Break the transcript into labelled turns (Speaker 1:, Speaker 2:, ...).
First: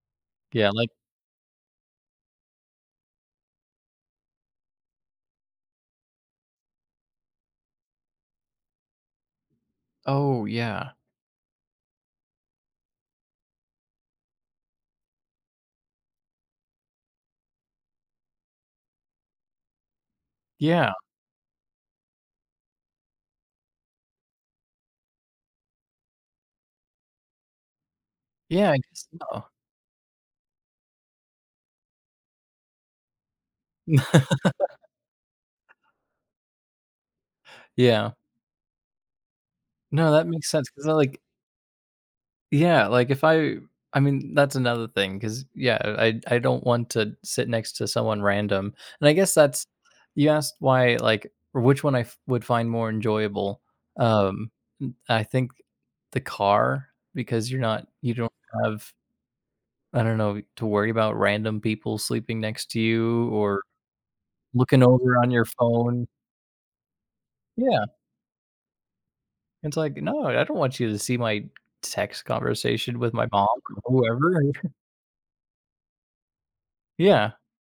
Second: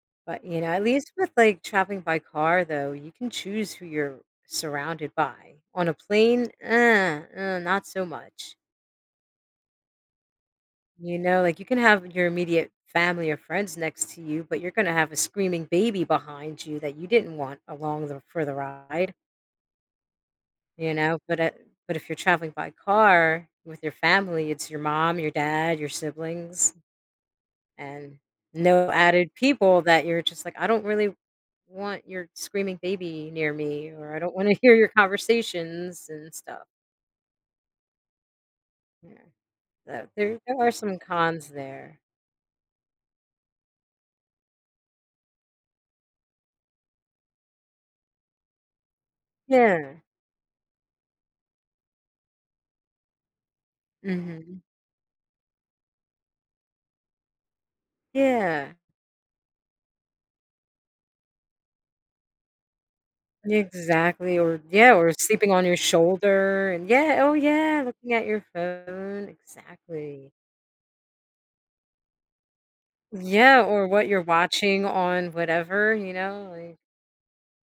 Speaker 1: But, you know,
Speaker 2: Yeah,
Speaker 1: at
Speaker 2: like
Speaker 1: least with, like, traveling by car, though, you can choose who you're surrounded by, on a plane, uh, uh, not so much.
Speaker 2: Oh yeah.
Speaker 1: You know, like, you can have your immediate family or friends next to you, but you're gonna have a screaming baby behind you that you didn't want along the for the ride
Speaker 2: Yeah.
Speaker 1: you know, but it but if you're traveling by car with your family, it's your mom, your dad, your siblings, and
Speaker 2: Yeah, I
Speaker 1: no
Speaker 2: guess
Speaker 1: added
Speaker 2: so.
Speaker 1: people that you're just like, "I don't really want your screaming baby near me," or, "I don't wanna hear your conversations and stuff."
Speaker 2: Yeah.
Speaker 1: Yeah,
Speaker 2: No, that
Speaker 1: there
Speaker 2: makes
Speaker 1: there
Speaker 2: sense,
Speaker 1: are
Speaker 2: 'cause I
Speaker 1: some
Speaker 2: like
Speaker 1: cons there.
Speaker 2: Yeah, like if I I mean, that's another thing, 'cause, yeah, I I I don't want to sit next to someone random, and I guess that's
Speaker 1: Yeah.
Speaker 2: You asked why, like, which one I f would find more enjoyable, um,
Speaker 1: Mhm.
Speaker 2: m I think the car, because you're not you don't
Speaker 1: Yeah.
Speaker 2: have I don't know, w to worry about random people sleeping next to you, or
Speaker 1: Exactly, or
Speaker 2: looking
Speaker 1: Yeah, or
Speaker 2: over on your
Speaker 1: sleeping on your
Speaker 2: phone.
Speaker 1: shoulder, and Yeah, oh yeah,
Speaker 2: Yeah.
Speaker 1: looking at your phone,
Speaker 2: And it's like, "No,
Speaker 1: exactly.
Speaker 2: I don't want you to see my text conversation with my mom
Speaker 1: Yeah, or
Speaker 2: or
Speaker 1: what you're
Speaker 2: whoever.'
Speaker 1: watching on whatever, you know, like
Speaker 2: Yeah.